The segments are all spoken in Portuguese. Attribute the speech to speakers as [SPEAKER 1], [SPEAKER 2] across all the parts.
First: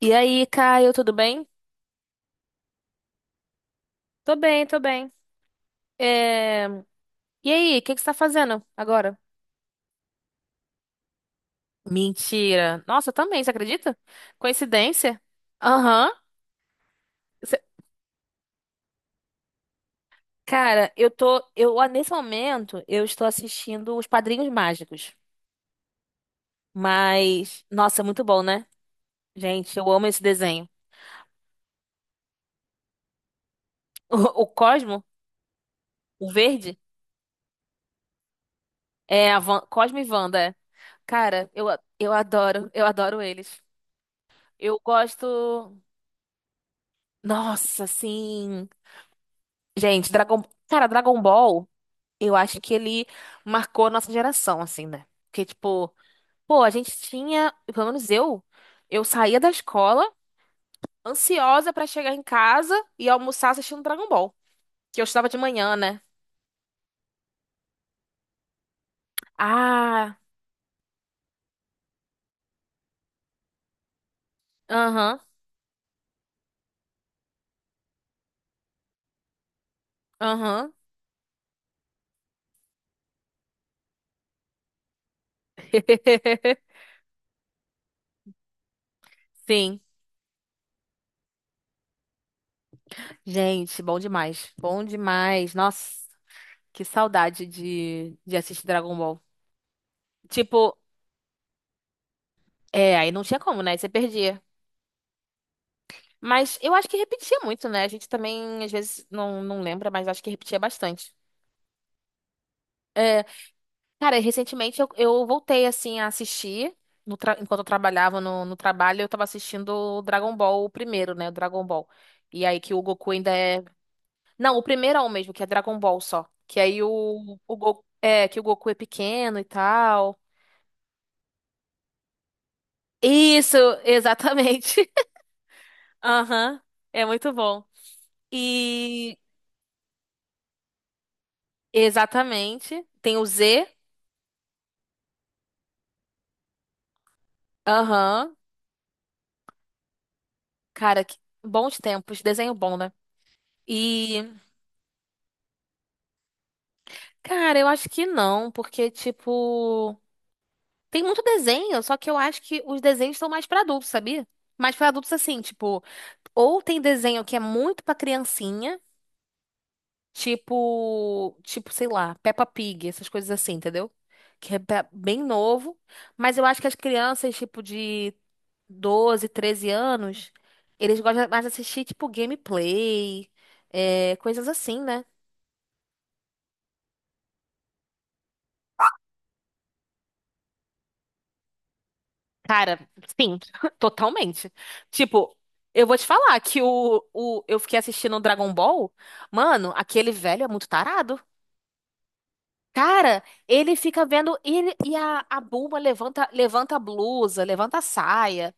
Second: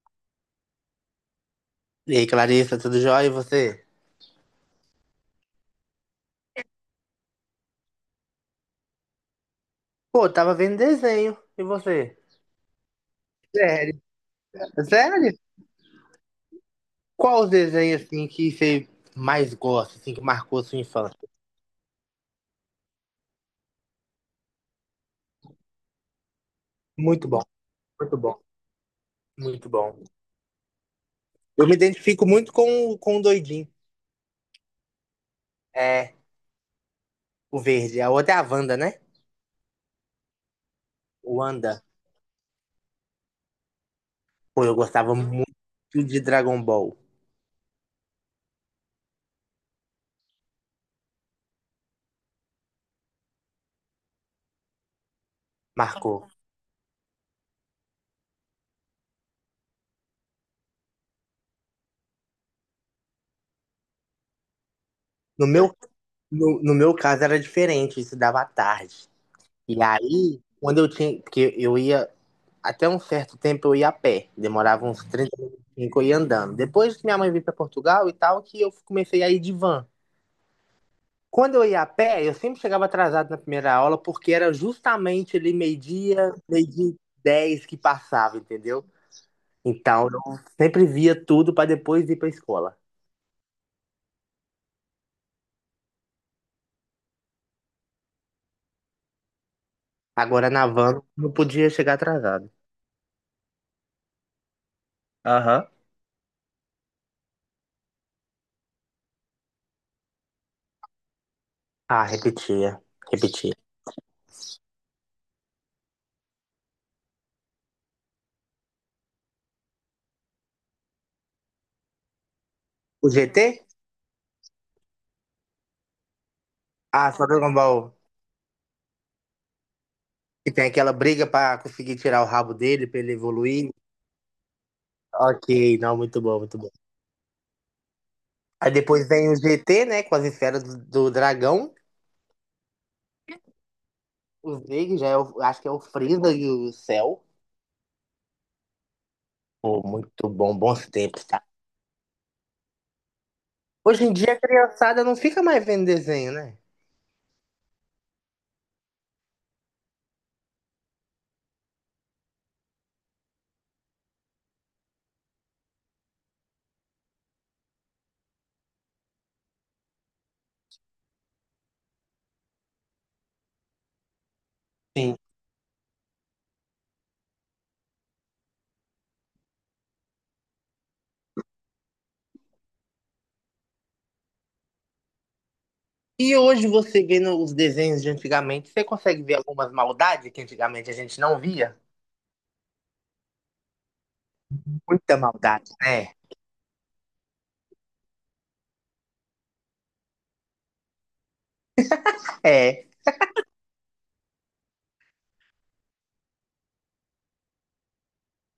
[SPEAKER 1] E aí, Caio, tudo bem?
[SPEAKER 2] E aí, Clarissa, tudo jóia? E você?
[SPEAKER 1] Tô bem, tô bem. É, E aí, o que que você tá fazendo agora?
[SPEAKER 2] Pô, tava vendo desenho. E você?
[SPEAKER 1] Mentira. Nossa, eu também, você acredita?
[SPEAKER 2] Sério?
[SPEAKER 1] Coincidência?
[SPEAKER 2] Sério?
[SPEAKER 1] Aham.
[SPEAKER 2] Qual os
[SPEAKER 1] Cê-
[SPEAKER 2] desenhos, assim, que você mais gosta, assim, que marcou sua
[SPEAKER 1] Cara, eu
[SPEAKER 2] infância?
[SPEAKER 1] tô. Eu, ah, nesse momento, eu estou assistindo Os Padrinhos Mágicos.
[SPEAKER 2] Muito bom,
[SPEAKER 1] Nossa, é
[SPEAKER 2] muito
[SPEAKER 1] muito
[SPEAKER 2] bom,
[SPEAKER 1] bom, né?
[SPEAKER 2] muito
[SPEAKER 1] Gente, eu
[SPEAKER 2] bom.
[SPEAKER 1] amo esse desenho.
[SPEAKER 2] Eu me identifico muito com, com o doidinho.
[SPEAKER 1] O Cosmo,
[SPEAKER 2] É,
[SPEAKER 1] o verde,
[SPEAKER 2] o verde. A outra é a Wanda, né?
[SPEAKER 1] Cosmo e Wanda. É.
[SPEAKER 2] O
[SPEAKER 1] Cara,
[SPEAKER 2] Wanda.
[SPEAKER 1] eu adoro eles.
[SPEAKER 2] Pô, eu
[SPEAKER 1] Eu
[SPEAKER 2] gostava muito
[SPEAKER 1] gosto.
[SPEAKER 2] de Dragon Ball.
[SPEAKER 1] Nossa, sim. Gente, Dragon... Cara, Dragon Ball, eu acho que ele marcou a nossa geração, assim, né? Porque, tipo,
[SPEAKER 2] Marcou.
[SPEAKER 1] pô, a gente tinha, pelo menos eu saía da escola ansiosa pra chegar em casa e almoçar assistindo Dragon Ball. Que eu estudava de
[SPEAKER 2] No meu,
[SPEAKER 1] manhã, né?
[SPEAKER 2] no meu caso era diferente, isso dava à tarde. E
[SPEAKER 1] Ah,
[SPEAKER 2] aí, quando eu tinha. Porque eu ia. Até um certo tempo eu ia a pé, demorava uns
[SPEAKER 1] aham,
[SPEAKER 2] 30 minutos que eu ia andando. Depois que minha mãe veio para Portugal e tal, que eu comecei a ir de van.
[SPEAKER 1] aham.
[SPEAKER 2] Quando eu ia a pé, eu sempre chegava atrasado na primeira aula, porque era justamente ali meio-dia, meio-dia e 10 que passava, entendeu?
[SPEAKER 1] Sim.
[SPEAKER 2] Então eu sempre via tudo para depois ir para escola.
[SPEAKER 1] Gente, bom demais. Bom demais. Nossa, que saudade de assistir Dragon Ball.
[SPEAKER 2] Agora na
[SPEAKER 1] Tipo,
[SPEAKER 2] van não podia chegar atrasado.
[SPEAKER 1] é, aí não tinha como, né? Você perdia.
[SPEAKER 2] Aham.
[SPEAKER 1] Mas eu acho que repetia muito, né? A gente também, às vezes, não lembra, mas acho que repetia bastante.
[SPEAKER 2] Ah, repetia,
[SPEAKER 1] É,
[SPEAKER 2] repetia.
[SPEAKER 1] cara, recentemente eu voltei, assim, a assistir. No tra- Enquanto eu trabalhava no trabalho, eu tava assistindo o Dragon Ball, o primeiro, né? O Dragon Ball. E aí que o
[SPEAKER 2] O
[SPEAKER 1] Goku ainda é...
[SPEAKER 2] GT?
[SPEAKER 1] Não, o primeiro é o mesmo, que é Dragon Ball só. Que aí
[SPEAKER 2] Ah, só Dragon
[SPEAKER 1] o Goku...
[SPEAKER 2] Ball.
[SPEAKER 1] É, que o Goku é pequeno e tal.
[SPEAKER 2] Que tem aquela briga para conseguir tirar o rabo dele, para ele
[SPEAKER 1] Isso,
[SPEAKER 2] evoluir.
[SPEAKER 1] exatamente.
[SPEAKER 2] Ok, não, muito bom, muito
[SPEAKER 1] Aham,
[SPEAKER 2] bom.
[SPEAKER 1] é muito bom.
[SPEAKER 2] Aí depois
[SPEAKER 1] E...
[SPEAKER 2] vem o GT, né, com as esferas do dragão.
[SPEAKER 1] Exatamente. Tem o Z.
[SPEAKER 2] Os negros já é o, acho que é o Frieza e o Cell.
[SPEAKER 1] Aham.
[SPEAKER 2] Pô, muito bom, bons
[SPEAKER 1] Cara, que
[SPEAKER 2] tempos, tá?
[SPEAKER 1] bons tempos, desenho bom, né?
[SPEAKER 2] Hoje em
[SPEAKER 1] E,
[SPEAKER 2] dia a criançada não fica mais vendo desenho, né?
[SPEAKER 1] cara, eu acho que não, porque, tipo, tem muito desenho, só que eu acho que os desenhos são mais pra adultos, sabia? Mais pra adultos, assim, tipo, ou tem desenho que é muito pra criancinha, tipo, sei lá, Peppa Pig, essas coisas assim, entendeu? Que é pra-
[SPEAKER 2] Sim.
[SPEAKER 1] bem novo, mas eu acho que as crianças, tipo, de 12, 13 anos, eles gostam mais de assistir, tipo, gameplay, é, coisas assim, né?
[SPEAKER 2] E hoje você vendo os desenhos de antigamente, você consegue ver algumas maldades que antigamente a gente não via?
[SPEAKER 1] Cara, sim, totalmente.
[SPEAKER 2] Muita
[SPEAKER 1] Tipo,
[SPEAKER 2] maldade,
[SPEAKER 1] eu vou te
[SPEAKER 2] né?
[SPEAKER 1] falar que eu fiquei assistindo o Dragon Ball. Mano, aquele velho é muito tarado.
[SPEAKER 2] É,
[SPEAKER 1] Cara, ele fica vendo ele e a Bulma levanta, levanta a blusa, levanta a saia.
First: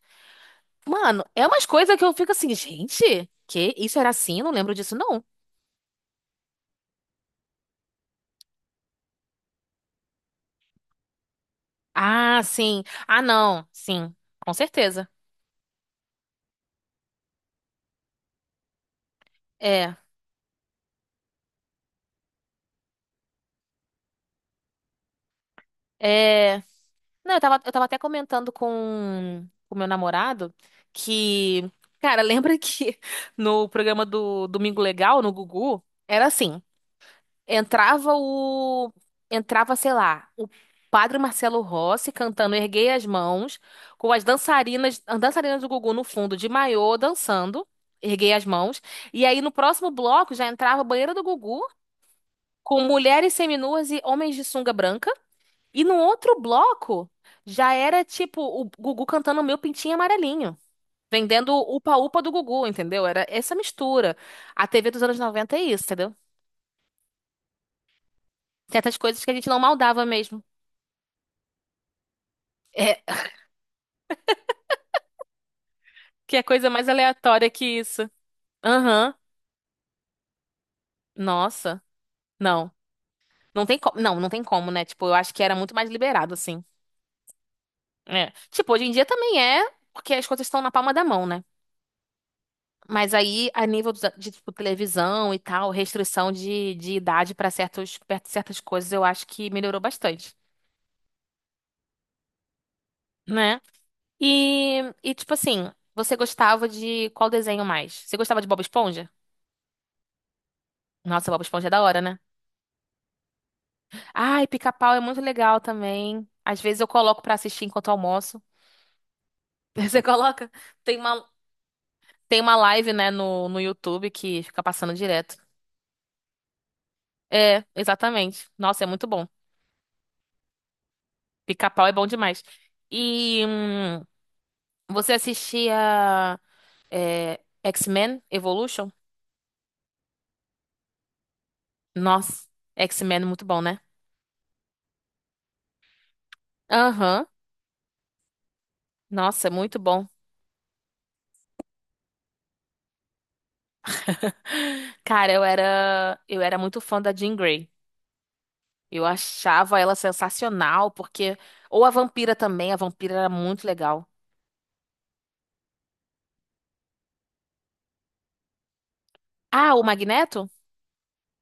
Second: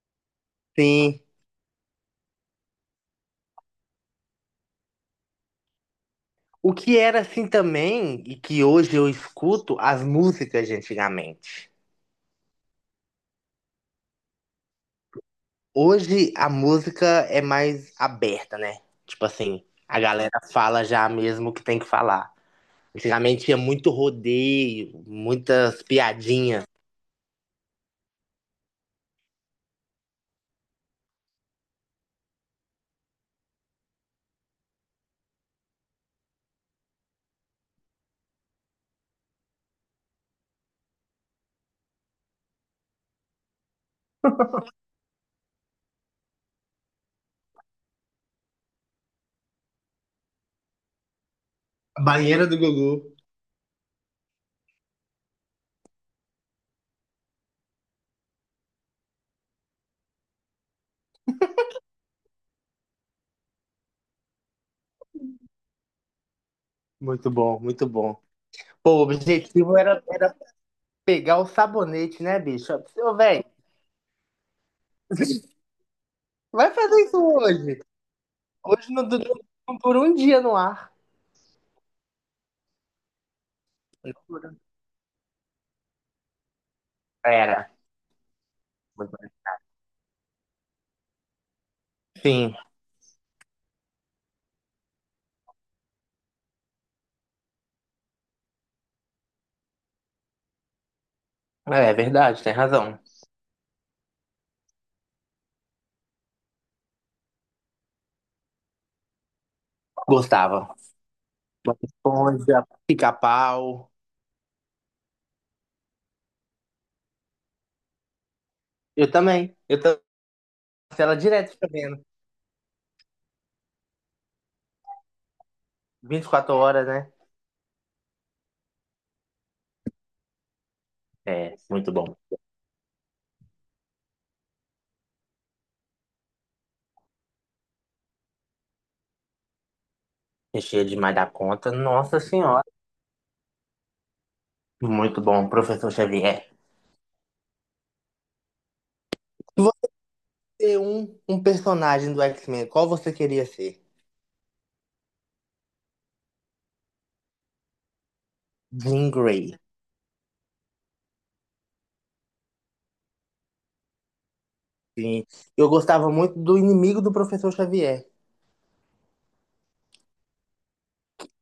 [SPEAKER 2] sim.
[SPEAKER 1] Mano, é umas coisas que eu fico assim, gente, que isso era assim? Eu não lembro disso, não.
[SPEAKER 2] O que era assim também, e que hoje eu escuto, as músicas de antigamente.
[SPEAKER 1] Ah, sim. Ah, não. Sim, com certeza.
[SPEAKER 2] Hoje a música é mais aberta, né? Tipo assim,
[SPEAKER 1] É.
[SPEAKER 2] a galera fala já mesmo o que tem que falar. Antigamente tinha muito rodeio, muitas
[SPEAKER 1] É.
[SPEAKER 2] piadinhas.
[SPEAKER 1] Não, eu tava até comentando com o meu namorado que, cara, lembra que no programa do Domingo Legal, no Gugu, era assim, entrava o, entrava, sei lá, o Padre Marcelo Rossi cantando Erguei as Mãos, com as dançarinas do Gugu no fundo, de maiô, dançando, Erguei as Mãos, e aí no próximo bloco já entrava a banheira do Gugu,
[SPEAKER 2] Banheira do
[SPEAKER 1] com
[SPEAKER 2] Gugu.
[SPEAKER 1] mulheres seminuas e homens de sunga branca, e no outro bloco, já era tipo o Gugu cantando Meu Pintinho Amarelinho. Vendendo o upa-upa do Gugu, entendeu? Era essa mistura. A TV dos anos 90 é isso, entendeu?
[SPEAKER 2] Muito bom, muito bom.
[SPEAKER 1] Tem
[SPEAKER 2] Pô,
[SPEAKER 1] essas
[SPEAKER 2] o
[SPEAKER 1] coisas que a gente não
[SPEAKER 2] objetivo era,
[SPEAKER 1] maldava
[SPEAKER 2] era
[SPEAKER 1] mesmo.
[SPEAKER 2] pegar o sabonete, né, bicho?
[SPEAKER 1] É,
[SPEAKER 2] Ô, velho,
[SPEAKER 1] que é coisa
[SPEAKER 2] vai
[SPEAKER 1] mais
[SPEAKER 2] fazer isso
[SPEAKER 1] aleatória que
[SPEAKER 2] hoje.
[SPEAKER 1] isso.
[SPEAKER 2] Hoje não,
[SPEAKER 1] Aham.
[SPEAKER 2] por um dia no ar.
[SPEAKER 1] Nossa. Não. Não tem como. Não tem como, né? Tipo, eu acho que era muito mais liberado, assim.
[SPEAKER 2] Era.
[SPEAKER 1] É. Tipo, hoje em dia também é, porque as coisas estão na palma da mão, né?
[SPEAKER 2] Sim,
[SPEAKER 1] Mas aí, de, tipo, televisão e tal, restrição de idade para certos, perto de certas coisas, eu acho que melhorou bastante,
[SPEAKER 2] é verdade, tem razão.
[SPEAKER 1] né? E tipo assim, você gostava de qual desenho mais? Você gostava de Bob Esponja?
[SPEAKER 2] Gostava.
[SPEAKER 1] Nossa, Bob Esponja é
[SPEAKER 2] Bob
[SPEAKER 1] da hora, né?
[SPEAKER 2] Esponja, pica-pau.
[SPEAKER 1] Ai, Pica-Pau é muito legal também. Às vezes eu coloco pra assistir enquanto almoço.
[SPEAKER 2] Eu também. Eu
[SPEAKER 1] Você
[SPEAKER 2] tô
[SPEAKER 1] coloca? Tem
[SPEAKER 2] ela
[SPEAKER 1] uma,
[SPEAKER 2] direto fica vendo.
[SPEAKER 1] tem uma live, né, no YouTube que fica passando direto.
[SPEAKER 2] 24 horas, né?
[SPEAKER 1] É, exatamente. Nossa, é muito bom.
[SPEAKER 2] É,
[SPEAKER 1] Pica-Pau é
[SPEAKER 2] muito bom.
[SPEAKER 1] bom demais. E. hum, Você assistia X-Men Evolution?
[SPEAKER 2] Recheio demais da conta. Nossa
[SPEAKER 1] Nossa,
[SPEAKER 2] Senhora.
[SPEAKER 1] X-Men é muito bom, né?
[SPEAKER 2] Muito bom, professor Xavier.
[SPEAKER 1] Aham. Nossa, é
[SPEAKER 2] Se
[SPEAKER 1] muito bom.
[SPEAKER 2] você é um personagem do X-Men, qual você queria ser?
[SPEAKER 1] Cara, eu era muito fã da Jean Grey. Eu
[SPEAKER 2] Jean Grey.
[SPEAKER 1] achava ela sensacional porque ou a vampira também, a vampira era muito legal.
[SPEAKER 2] Sim. Eu gostava muito do inimigo do professor Xavier.
[SPEAKER 1] Ah, o Magneto?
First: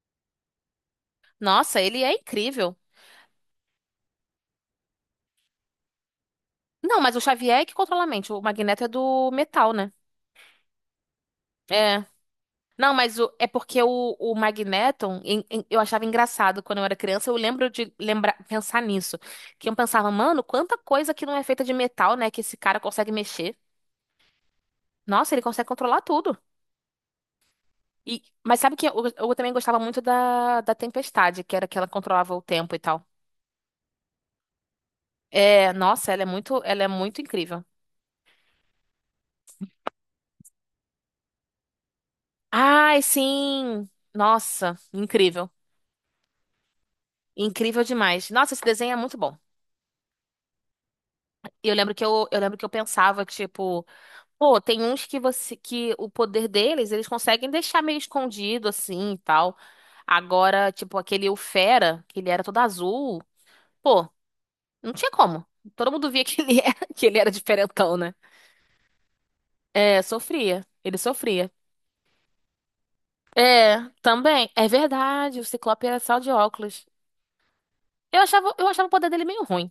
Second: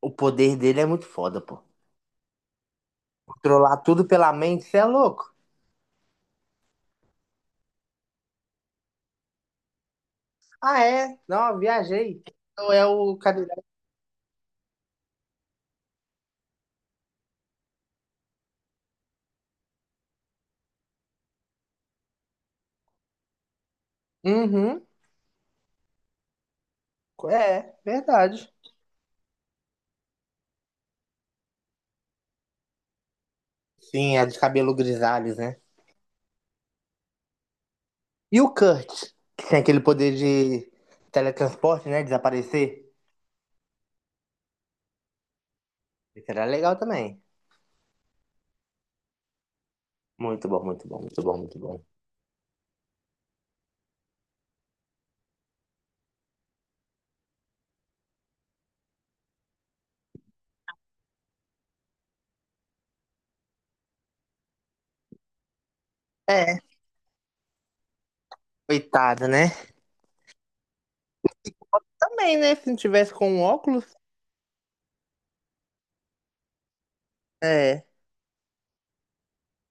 [SPEAKER 2] O poder dele é muito foda, pô.
[SPEAKER 1] Nossa, ele é incrível.
[SPEAKER 2] Controlar tudo pela mente, você é louco?
[SPEAKER 1] Não, mas o Xavier é que controla a mente. O Magneto é do metal, né?
[SPEAKER 2] Ah, é? Não,
[SPEAKER 1] É.
[SPEAKER 2] viajei. Então é
[SPEAKER 1] Não,
[SPEAKER 2] o
[SPEAKER 1] é
[SPEAKER 2] cadeirante.
[SPEAKER 1] porque o Magneton, eu achava engraçado quando eu era criança, eu lembro de lembrar, pensar nisso. Que eu pensava, mano, quanta coisa que não é feita de metal, né, que esse cara consegue mexer.
[SPEAKER 2] Uhum.
[SPEAKER 1] Nossa, ele consegue controlar tudo.
[SPEAKER 2] É,
[SPEAKER 1] E,
[SPEAKER 2] verdade.
[SPEAKER 1] mas sabe que eu também gostava muito da Tempestade, que era que ela controlava o tempo e tal.
[SPEAKER 2] Sim, é de cabelo grisalhos, né?
[SPEAKER 1] É, nossa, ela é muito incrível.
[SPEAKER 2] E o Kurt, que tem aquele poder de teletransporte, né? Desaparecer.
[SPEAKER 1] Ai, sim! Nossa, incrível.
[SPEAKER 2] Isso era legal também.
[SPEAKER 1] Incrível demais. Nossa, esse desenho é muito bom.
[SPEAKER 2] Muito bom, muito bom, muito bom, muito
[SPEAKER 1] E eu
[SPEAKER 2] bom.
[SPEAKER 1] lembro que eu lembro que eu pensava, tipo, pô, tem uns que você que o poder deles, eles conseguem deixar meio escondido assim e tal. Agora, tipo, aquele o Fera, que ele era todo azul, pô, não tinha como. Todo mundo via que ele
[SPEAKER 2] É,
[SPEAKER 1] era, que ele era diferentão, né?
[SPEAKER 2] coitado, né?
[SPEAKER 1] É, sofria. Ele sofria.
[SPEAKER 2] Também, né? Se não tivesse com um óculos.
[SPEAKER 1] É, também. É verdade, o Ciclope era só de óculos.
[SPEAKER 2] É.
[SPEAKER 1] Eu achava o poder dele meio ruim.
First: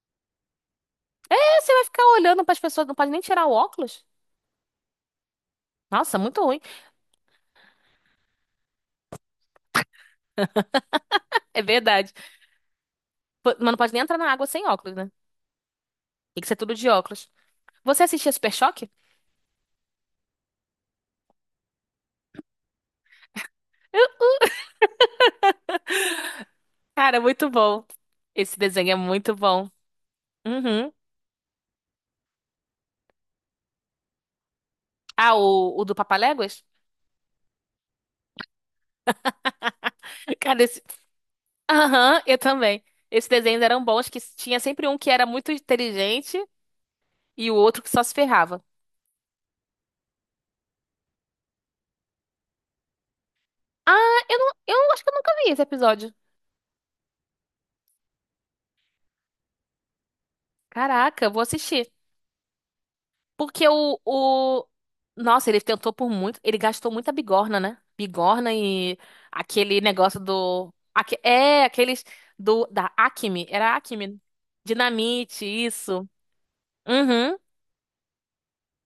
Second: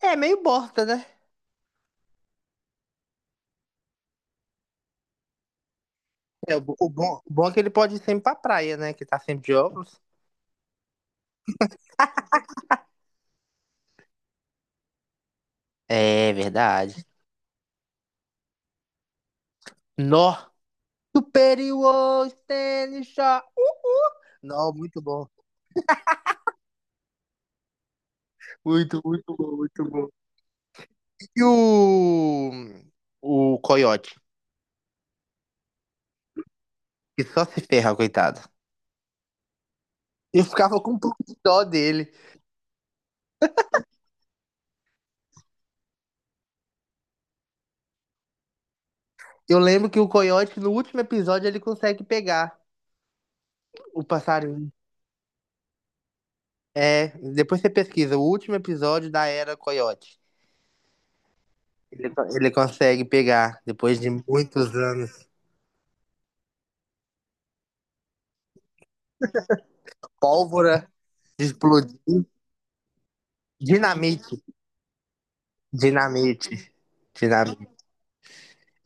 [SPEAKER 2] É meio bosta, né?
[SPEAKER 1] É, você vai ficar olhando pras pessoas, não pode nem tirar o óculos? Nossa, muito
[SPEAKER 2] É,
[SPEAKER 1] ruim.
[SPEAKER 2] o bom é que ele pode ir sempre pra praia, né? Que tá sempre de óculos.
[SPEAKER 1] É verdade. Pô, mas não pode nem entrar na água sem óculos, né?
[SPEAKER 2] É
[SPEAKER 1] Tem que ser tudo de
[SPEAKER 2] verdade.
[SPEAKER 1] óculos. Você assistia Super Choque?
[SPEAKER 2] Nó. Superior Stanley Shaw. Uhul. Nó, muito bom.
[SPEAKER 1] Cara, muito bom. Esse desenho é
[SPEAKER 2] Muito,
[SPEAKER 1] muito
[SPEAKER 2] muito bom,
[SPEAKER 1] bom.
[SPEAKER 2] muito bom.
[SPEAKER 1] Uhum.
[SPEAKER 2] E o. O Coyote,
[SPEAKER 1] Ah, o do Papaléguas?
[SPEAKER 2] que só se ferra, coitado. Eu
[SPEAKER 1] Cara,
[SPEAKER 2] ficava
[SPEAKER 1] esse...
[SPEAKER 2] com um pouco de dó dele.
[SPEAKER 1] Aham, eu também. Esses desenhos eram bons, que tinha sempre um que era muito inteligente e o outro que só se ferrava.
[SPEAKER 2] Eu lembro que o coiote, no último episódio, ele consegue pegar o
[SPEAKER 1] Ah,
[SPEAKER 2] passarinho.
[SPEAKER 1] eu acho que eu nunca vi esse episódio.
[SPEAKER 2] É, depois você pesquisa, o último episódio da Era Coiote.
[SPEAKER 1] Caraca, eu vou assistir.
[SPEAKER 2] Ele consegue pegar,
[SPEAKER 1] Porque
[SPEAKER 2] depois de muitos anos.
[SPEAKER 1] Nossa, ele tentou por muito... Ele gastou muita bigorna, né? Bigorna e aquele negócio
[SPEAKER 2] Pólvora de
[SPEAKER 1] É,
[SPEAKER 2] explodir.
[SPEAKER 1] aqueles da Acme. Era Acme.
[SPEAKER 2] Dinamite.
[SPEAKER 1] Dinamite, isso.
[SPEAKER 2] Dinamite.
[SPEAKER 1] Uhum.
[SPEAKER 2] Dinamite.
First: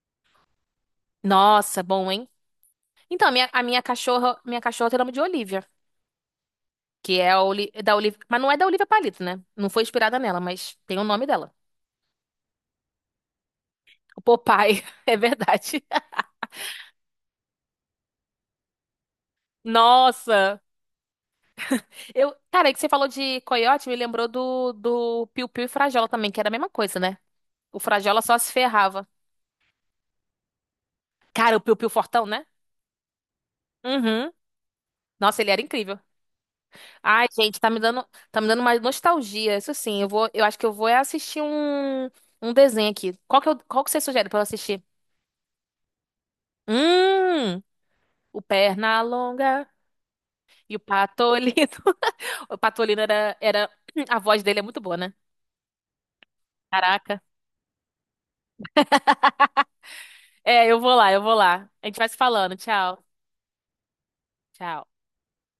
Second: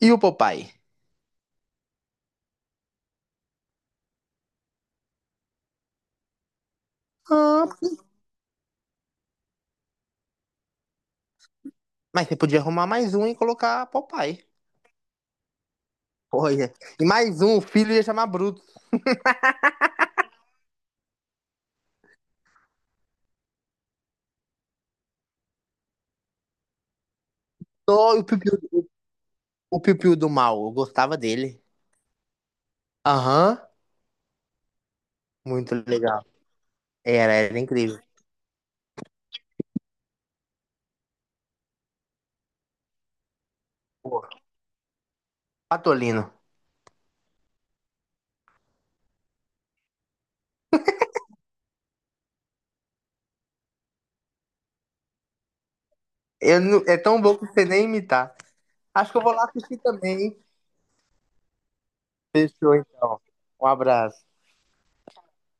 [SPEAKER 2] E o Popeye?
[SPEAKER 1] Nossa, bom, hein? Então, a minha cachorra tem o nome de Olivia, que é
[SPEAKER 2] Ah,
[SPEAKER 1] Da Olivia, mas não é da Olivia Palito, né? Não foi inspirada nela, mas tem o nome dela.
[SPEAKER 2] mas você podia arrumar mais um e colocar
[SPEAKER 1] O
[SPEAKER 2] Popeye.
[SPEAKER 1] Popeye, é verdade.
[SPEAKER 2] Olha. E mais um, o filho ia chamar Bruto.
[SPEAKER 1] Nossa! Eu, cara, é que você falou de coiote, me lembrou do Piu Piu e Frajola também, que era a mesma coisa, né? O
[SPEAKER 2] Só
[SPEAKER 1] Frajola só se ferrava.
[SPEAKER 2] o piu-piu do mal. Eu gostava
[SPEAKER 1] Cara, o
[SPEAKER 2] dele.
[SPEAKER 1] Piu Piu fortão, né?
[SPEAKER 2] Aham.
[SPEAKER 1] Uhum. Nossa, ele era
[SPEAKER 2] Muito
[SPEAKER 1] incrível.
[SPEAKER 2] legal.
[SPEAKER 1] Ai,
[SPEAKER 2] Era
[SPEAKER 1] gente,
[SPEAKER 2] incrível.
[SPEAKER 1] tá me dando mais nostalgia. Isso sim, eu acho que eu vou é assistir um desenho aqui. Qual que, eu, qual que você
[SPEAKER 2] Pô,
[SPEAKER 1] sugere pra eu assistir?
[SPEAKER 2] Patolino.
[SPEAKER 1] Hum, o Pernalonga e o Patolino. O Patolino, a voz dele é muito boa, né?
[SPEAKER 2] Eu não- é
[SPEAKER 1] Caraca.
[SPEAKER 2] tão bom que você nem imitar. Acho que eu vou lá assistir também. Hein?
[SPEAKER 1] É, eu vou lá. A gente vai se falando.
[SPEAKER 2] Fechou,
[SPEAKER 1] Tchau.
[SPEAKER 2] então. Um abraço.
[SPEAKER 1] Tchau.